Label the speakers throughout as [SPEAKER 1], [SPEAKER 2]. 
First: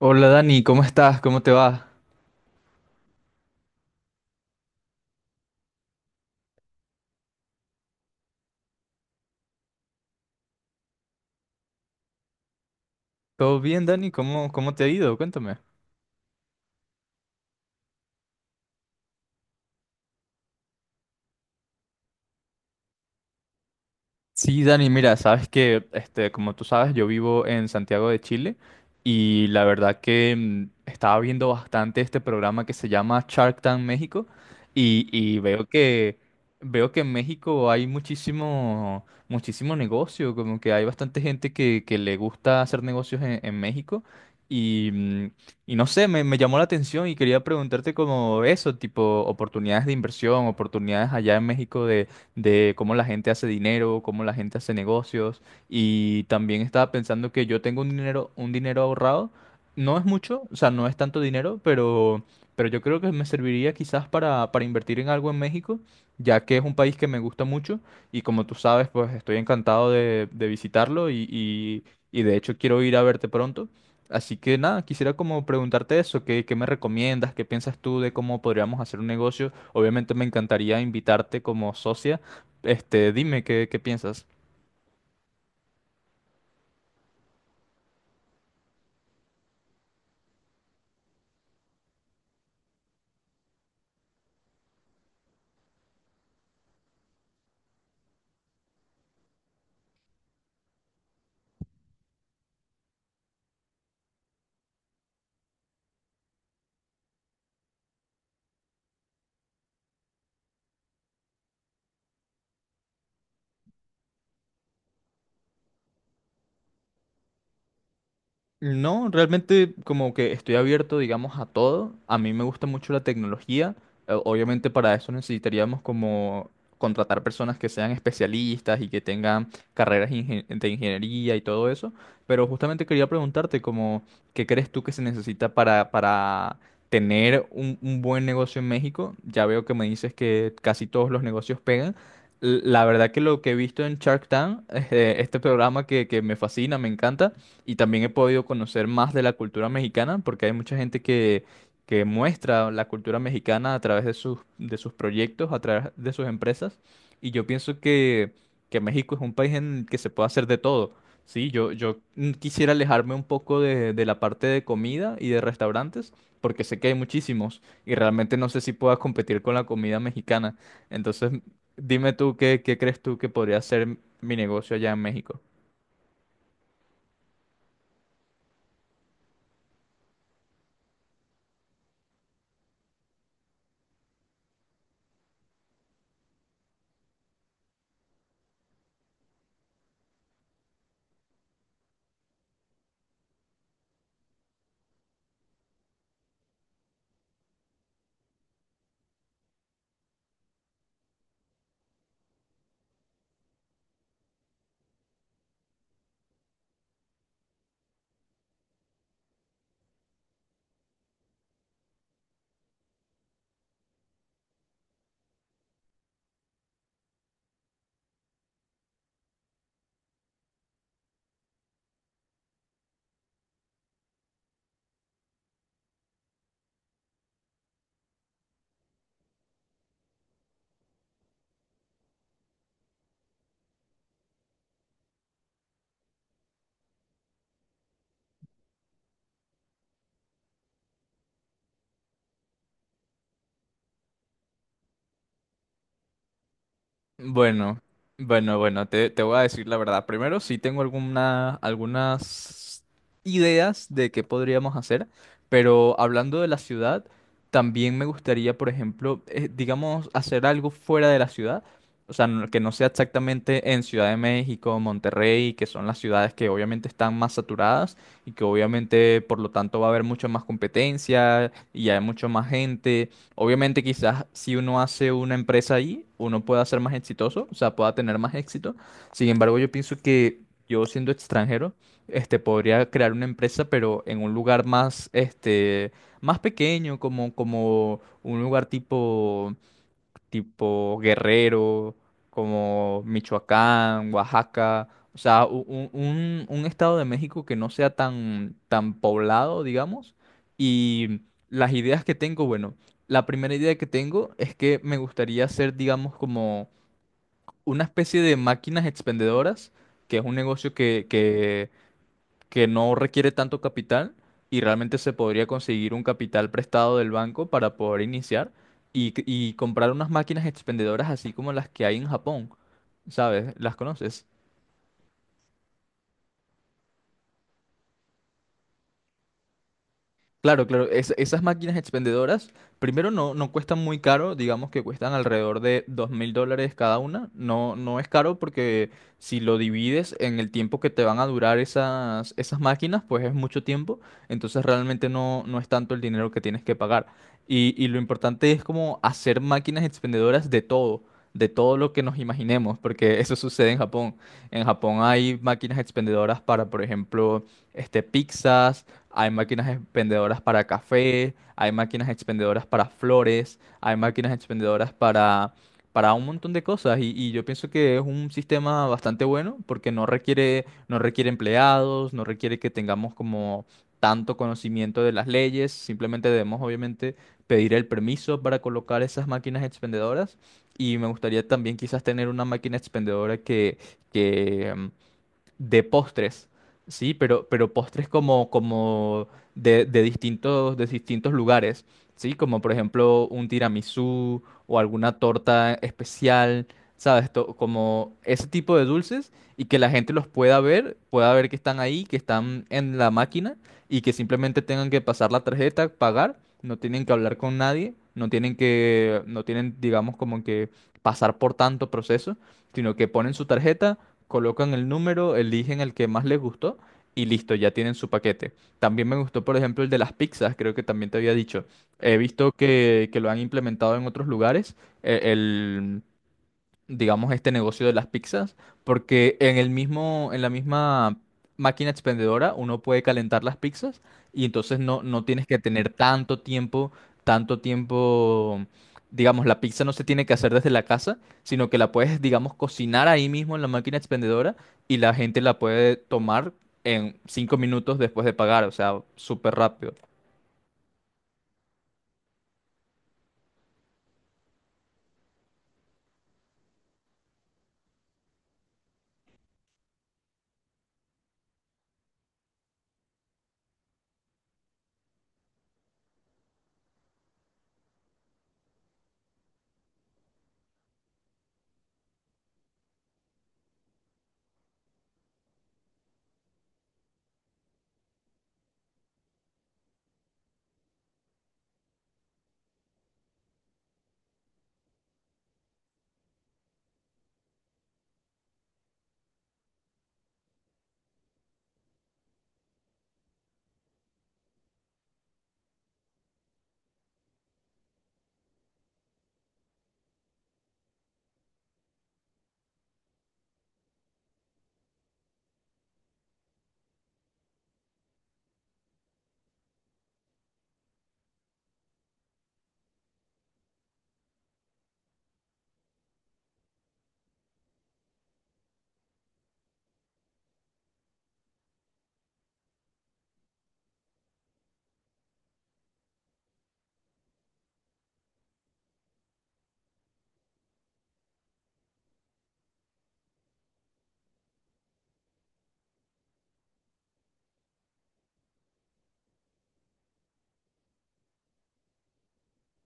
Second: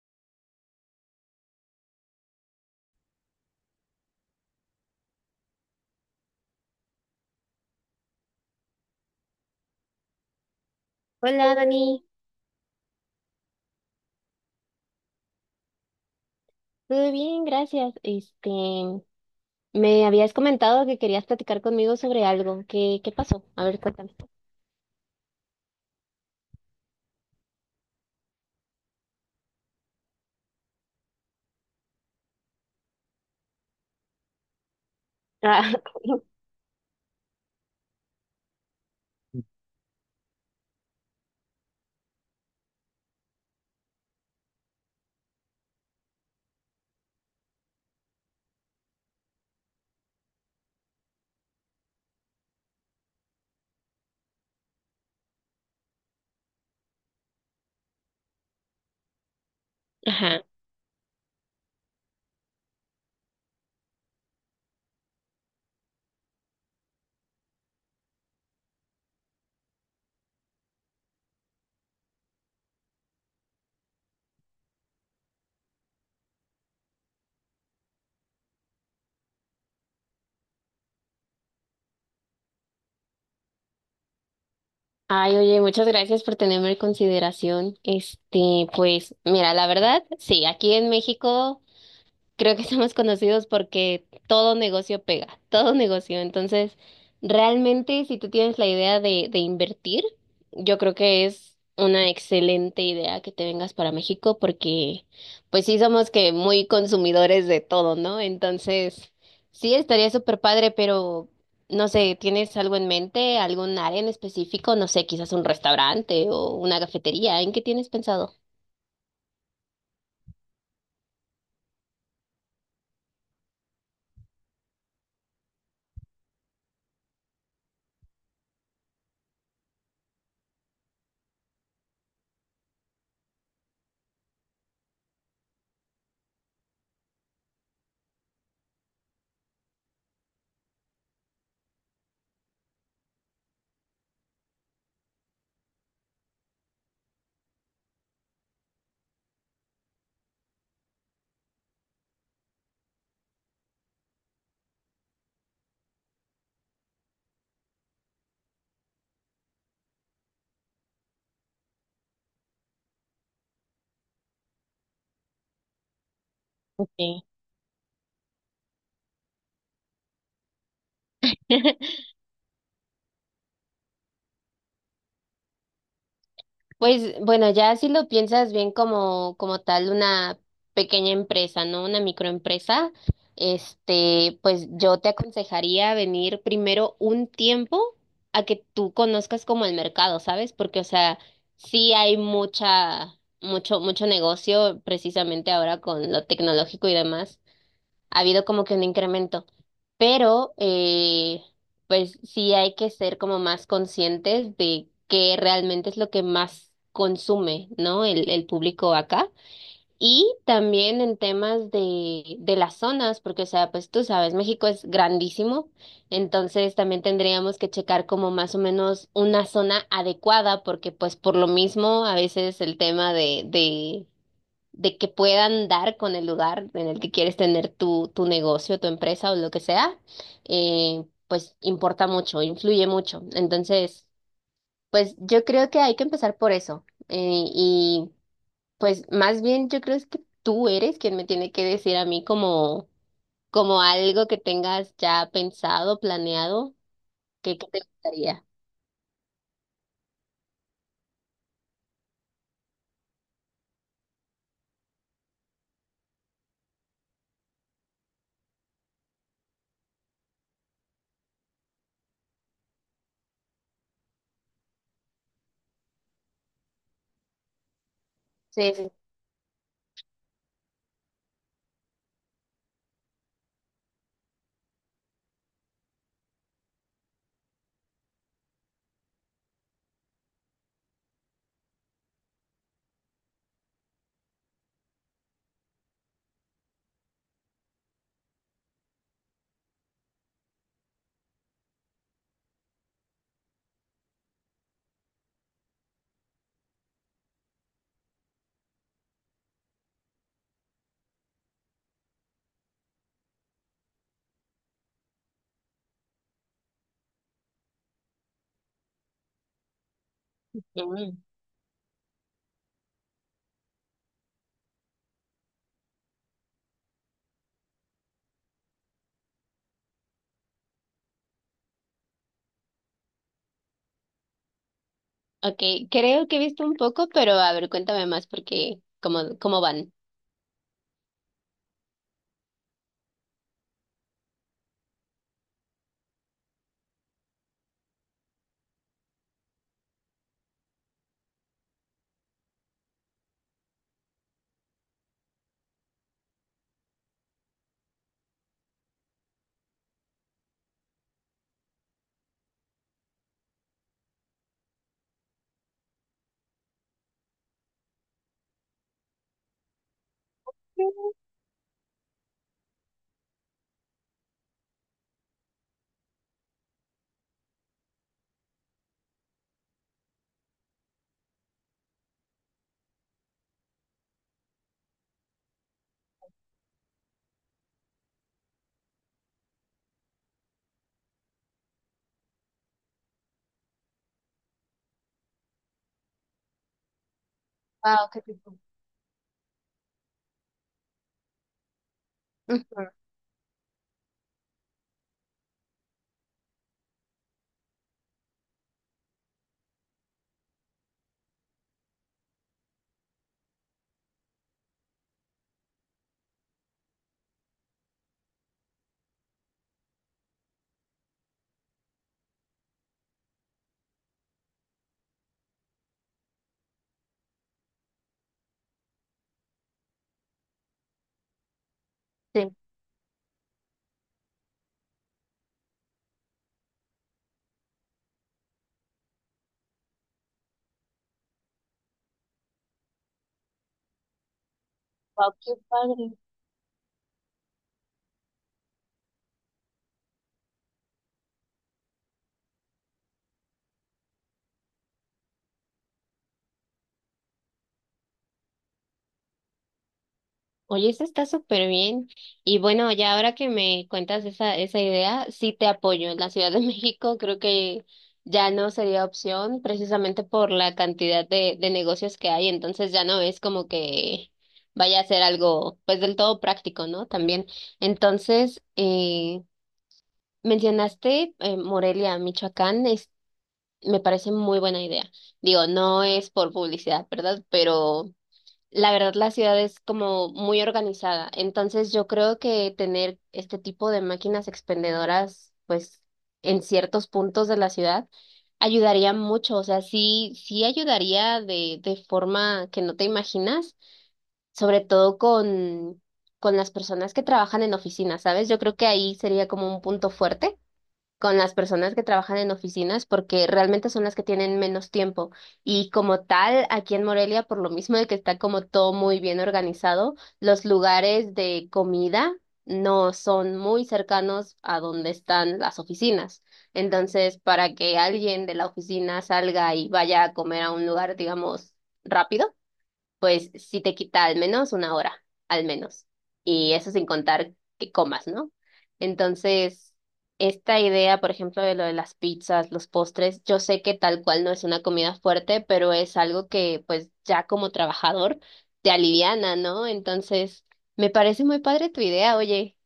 [SPEAKER 1] Hola Dani, ¿cómo estás? ¿Cómo te va?
[SPEAKER 2] Hola Dani,
[SPEAKER 1] ¿Todo bien, Dani? ¿Cómo te ha ido? Cuéntame.
[SPEAKER 2] todo bien, gracias. Me habías comentado que querías platicar conmigo sobre algo. ¿Qué pasó? A ver, cuéntame.
[SPEAKER 1] Sí, Dani, mira, sabes que, como tú sabes, yo vivo en Santiago de Chile y la verdad que estaba viendo bastante este programa que se llama Shark Tank México y
[SPEAKER 2] Ah,
[SPEAKER 1] veo que en México hay muchísimo muchísimo negocio, como que hay bastante gente que le gusta hacer negocios en México y y no sé, me llamó la atención y quería preguntarte como eso, tipo oportunidades de inversión, oportunidades allá en México de cómo la gente hace dinero, cómo la gente hace negocios. Y también estaba pensando que yo tengo un dinero ahorrado. No es mucho,
[SPEAKER 2] ajá.
[SPEAKER 1] o sea, no es tanto dinero, pero yo creo que me serviría quizás para invertir en algo en México, ya que es un país que me gusta mucho y como tú sabes, pues estoy encantado de visitarlo y de hecho quiero ir a verte pronto. Así que nada, quisiera como preguntarte eso, ¿qué me recomiendas? ¿Qué piensas tú de cómo podríamos hacer un negocio? Obviamente me encantaría invitarte como socia, dime qué piensas.
[SPEAKER 2] Ay, oye, muchas gracias por tenerme en consideración. Pues, mira, la verdad, sí, aquí en México. Creo que somos conocidos porque todo negocio pega, todo negocio. Entonces, realmente si tú tienes la idea de invertir, yo creo que es una excelente idea que te vengas para México porque pues sí somos que muy consumidores de todo, ¿no? Entonces, sí estaría súper padre, pero no sé, ¿tienes algo en mente, algún área en específico? No sé, quizás un restaurante o una cafetería, ¿en qué tienes pensado?
[SPEAKER 1] No, realmente como que estoy abierto, digamos, a todo. A mí me gusta mucho la tecnología. Obviamente para eso necesitaríamos como contratar personas que sean especialistas y que tengan carreras de ingeniería y todo eso. Pero justamente quería preguntarte como, ¿qué crees tú que se necesita para tener un buen negocio en México? Ya veo que me dices que casi todos los negocios pegan. La verdad que lo que he visto en Shark Tank, este programa que me fascina, me encanta, y también he podido conocer más de la cultura mexicana porque hay mucha gente que muestra la cultura mexicana a través de sus proyectos, a través de sus empresas. Y yo pienso que México es un país en el que se puede hacer de todo. Sí, yo quisiera alejarme un poco de la parte de comida y de restaurantes, porque sé que hay
[SPEAKER 2] Sí.
[SPEAKER 1] muchísimos y realmente no sé si pueda competir con la comida mexicana. Entonces, dime tú qué, qué crees tú que podría ser mi negocio allá en México.
[SPEAKER 2] Pues bueno, ya si lo piensas bien como, como tal una pequeña empresa, ¿no? Una microempresa, pues yo te aconsejaría venir primero un tiempo a que tú conozcas como el mercado, ¿sabes? Porque, o sea, sí hay mucha, mucho, mucho negocio precisamente ahora con lo tecnológico y demás ha habido como que un incremento, pero pues sí hay que ser como más conscientes de qué realmente es lo que más consume, ¿no? El público acá. Y también en temas de las zonas, porque, o sea, pues tú sabes, México es grandísimo, entonces también tendríamos que checar como más o menos una zona adecuada, porque pues por lo mismo a veces el tema de, de que puedan dar con el lugar en el que quieres tener tu, tu negocio, tu empresa o lo que sea, pues importa mucho, influye mucho. Entonces, pues yo creo que hay que empezar por eso. Y pues más bien yo creo es que tú eres quien me tiene que decir a mí como, como algo que tengas ya pensado, planeado, que
[SPEAKER 1] Bueno,
[SPEAKER 2] te gustaría.
[SPEAKER 1] bueno, te voy a decir la verdad. Primero, sí tengo alguna, algunas ideas de qué podríamos hacer, pero hablando de la ciudad, también me gustaría, por ejemplo, digamos, hacer algo fuera de la ciudad, o sea, que no sea exactamente en Ciudad de México, Monterrey, que son las ciudades que obviamente están más saturadas y que
[SPEAKER 2] Sí, sí.
[SPEAKER 1] obviamente, por lo tanto, va a haber mucha más competencia y hay mucha más gente. Obviamente quizás si uno hace una empresa ahí, uno pueda ser más exitoso, o sea, pueda tener más éxito. Sin embargo, yo pienso que yo siendo extranjero, podría crear una empresa, pero en un lugar más, más pequeño, como, como un lugar tipo tipo Guerrero, como Michoacán, Oaxaca, o sea, un estado de México que no sea tan poblado, digamos. Y las ideas que tengo, bueno, la primera idea que tengo es que me gustaría hacer, digamos, como una especie de máquinas expendedoras, que es un negocio
[SPEAKER 2] Mm,
[SPEAKER 1] que no requiere tanto capital y realmente se podría conseguir un capital prestado del banco para poder iniciar y comprar unas máquinas expendedoras así como las que hay en Japón, ¿sabes? ¿Las conoces?
[SPEAKER 2] Ok, creo que he visto un poco, pero a ver, cuéntame más porque cómo, cómo van.
[SPEAKER 1] Claro, claro. Esas máquinas expendedoras, primero no, no cuestan muy caro, digamos que cuestan alrededor de $2,000 cada una. No, no es caro porque si lo divides en el tiempo que te van a durar esas, esas máquinas, pues es mucho tiempo. Entonces realmente no, no es tanto el dinero que tienes que pagar. Y lo importante es como hacer máquinas expendedoras de todo lo que nos imaginemos, porque eso sucede en Japón. En Japón hay máquinas expendedoras para, por ejemplo, pizzas, hay máquinas expendedoras para café, hay máquinas expendedoras para flores, hay máquinas expendedoras para un montón de cosas. Y yo pienso que es un sistema bastante bueno porque no requiere, no requiere empleados, no requiere que tengamos como tanto conocimiento de las leyes, simplemente debemos obviamente pedir el permiso para colocar esas máquinas expendedoras. Y me gustaría también quizás tener una máquina expendedora que, de postres, ¿sí? Pero postres
[SPEAKER 2] Wow, qué
[SPEAKER 1] como,
[SPEAKER 2] rico.
[SPEAKER 1] como de distintos, de distintos lugares, ¿sí? Como por
[SPEAKER 2] Mm,
[SPEAKER 1] ejemplo un tiramisú o alguna torta especial, ¿sabes? Como ese tipo de dulces y que la gente los pueda ver que están ahí, que están en la máquina y que simplemente tengan que pasar la tarjeta, pagar, no tienen que hablar con nadie. No tienen que, no tienen, digamos, como que pasar por tanto proceso, sino que ponen su tarjeta, colocan el número, eligen el que más les gustó y listo, ya tienen su paquete. También me gustó, por ejemplo, el de las pizzas, creo que también te había dicho. He
[SPEAKER 2] Sí.
[SPEAKER 1] visto que lo han implementado en otros lugares. El, digamos, este negocio de las pizzas, porque en el mismo, en la misma máquina expendedora uno puede calentar las pizzas y entonces no, no
[SPEAKER 2] Wow,
[SPEAKER 1] tienes
[SPEAKER 2] qué
[SPEAKER 1] que tener
[SPEAKER 2] padre.
[SPEAKER 1] tanto tiempo, digamos, la pizza no se tiene que hacer desde la casa, sino que la puedes, digamos, cocinar ahí mismo en la máquina expendedora y la gente la puede tomar en 5 minutos después de pagar, o sea, súper rápido.
[SPEAKER 2] Oye, eso está súper bien. Y bueno, ya ahora que me cuentas esa, esa idea, sí te apoyo. En la Ciudad de México creo que ya no sería opción precisamente por la cantidad de negocios que hay. Entonces ya no es como que vaya a ser algo pues del todo práctico, ¿no? También. Entonces, mencionaste Morelia, Michoacán, es, me parece muy buena idea. Digo, no es por publicidad, ¿verdad? Pero la verdad, la ciudad es como muy organizada, entonces yo creo que tener este tipo de máquinas expendedoras, pues en ciertos puntos de la ciudad, ayudaría mucho, o sea, sí, sí ayudaría de forma que no te imaginas, sobre todo con las personas que trabajan en oficinas, ¿sabes? Yo creo que ahí sería como un punto fuerte con las personas que trabajan en oficinas porque realmente son las que tienen menos tiempo. Y como tal, aquí en Morelia, por lo mismo de que está como todo muy bien organizado, los lugares de comida no son muy cercanos a donde están las oficinas. Entonces, para que alguien de la oficina salga y vaya a comer a un lugar, digamos, rápido, pues sí te quita al menos una hora, al menos. Y eso sin contar que comas, ¿no? Entonces, esta idea, por ejemplo, de lo de las pizzas, los postres, yo sé que tal cual no es una comida fuerte, pero es algo que pues ya como trabajador te aliviana, ¿no? Entonces, me parece muy padre tu idea, oye.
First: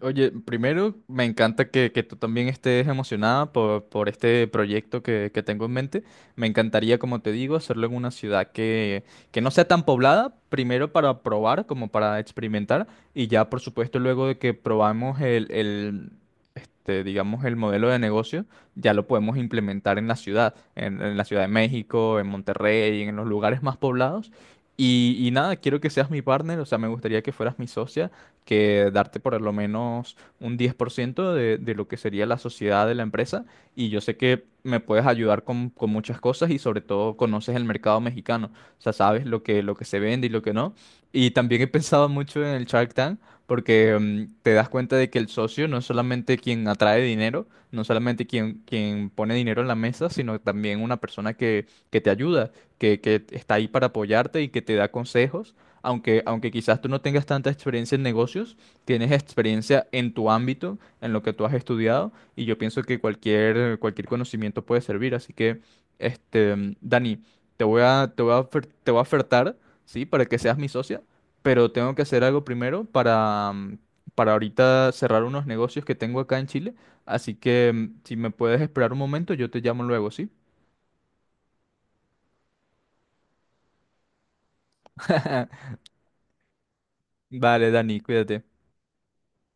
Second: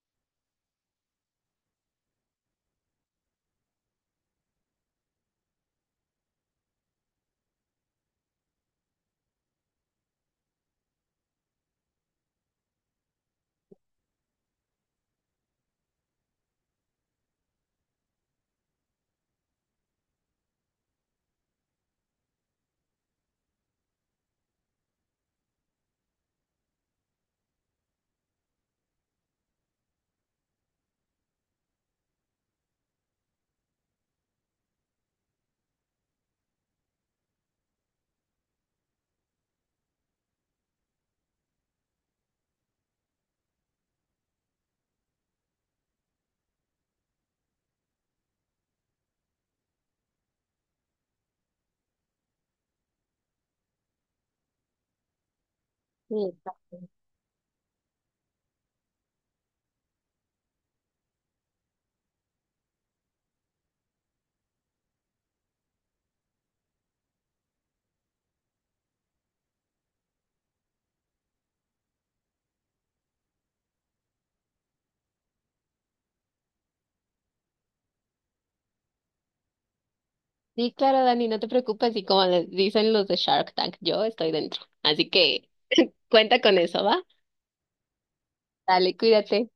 [SPEAKER 1] Oye, primero me encanta que tú también estés emocionada por este proyecto que tengo en mente. Me encantaría, como te digo, hacerlo en una ciudad que no sea tan poblada, primero para probar, como para experimentar, y ya, por supuesto, luego de que probamos el, digamos, el modelo de negocio, ya lo podemos implementar en la ciudad, en la Ciudad de México, en Monterrey, en los lugares más poblados. Y nada, quiero que seas mi partner, o sea, me gustaría que fueras mi socia, que darte por lo menos un 10% de lo que sería la sociedad de la empresa. Y yo sé que me puedes ayudar con muchas cosas y sobre todo conoces el mercado mexicano. O sea, sabes lo que se vende y lo que no. Y también he pensado mucho en el Shark Tank porque te das cuenta de que el socio no es solamente quien atrae dinero, no solamente quien, quien pone dinero en la mesa, sino también una persona que te ayuda, que está ahí para apoyarte y que te da consejos
[SPEAKER 2] Sí,
[SPEAKER 1] aunque, aunque quizás tú no tengas tanta experiencia en negocios, tienes experiencia en tu ámbito, en lo que tú has estudiado, y yo pienso que cualquier, cualquier conocimiento puede servir. Así que, Dani, te voy a ofertar, ¿sí? Para que seas mi socia, pero tengo que hacer algo primero para para ahorita cerrar unos negocios que tengo acá en Chile. Así que, si me puedes esperar un momento, yo te llamo luego, ¿sí?
[SPEAKER 2] sí, claro, Dani, no te preocupes, y como les dicen los de Shark Tank, yo estoy dentro. Así que cuenta con eso, ¿va?
[SPEAKER 1] Vale, Dani, cuídate.
[SPEAKER 2] Dale, cuídate.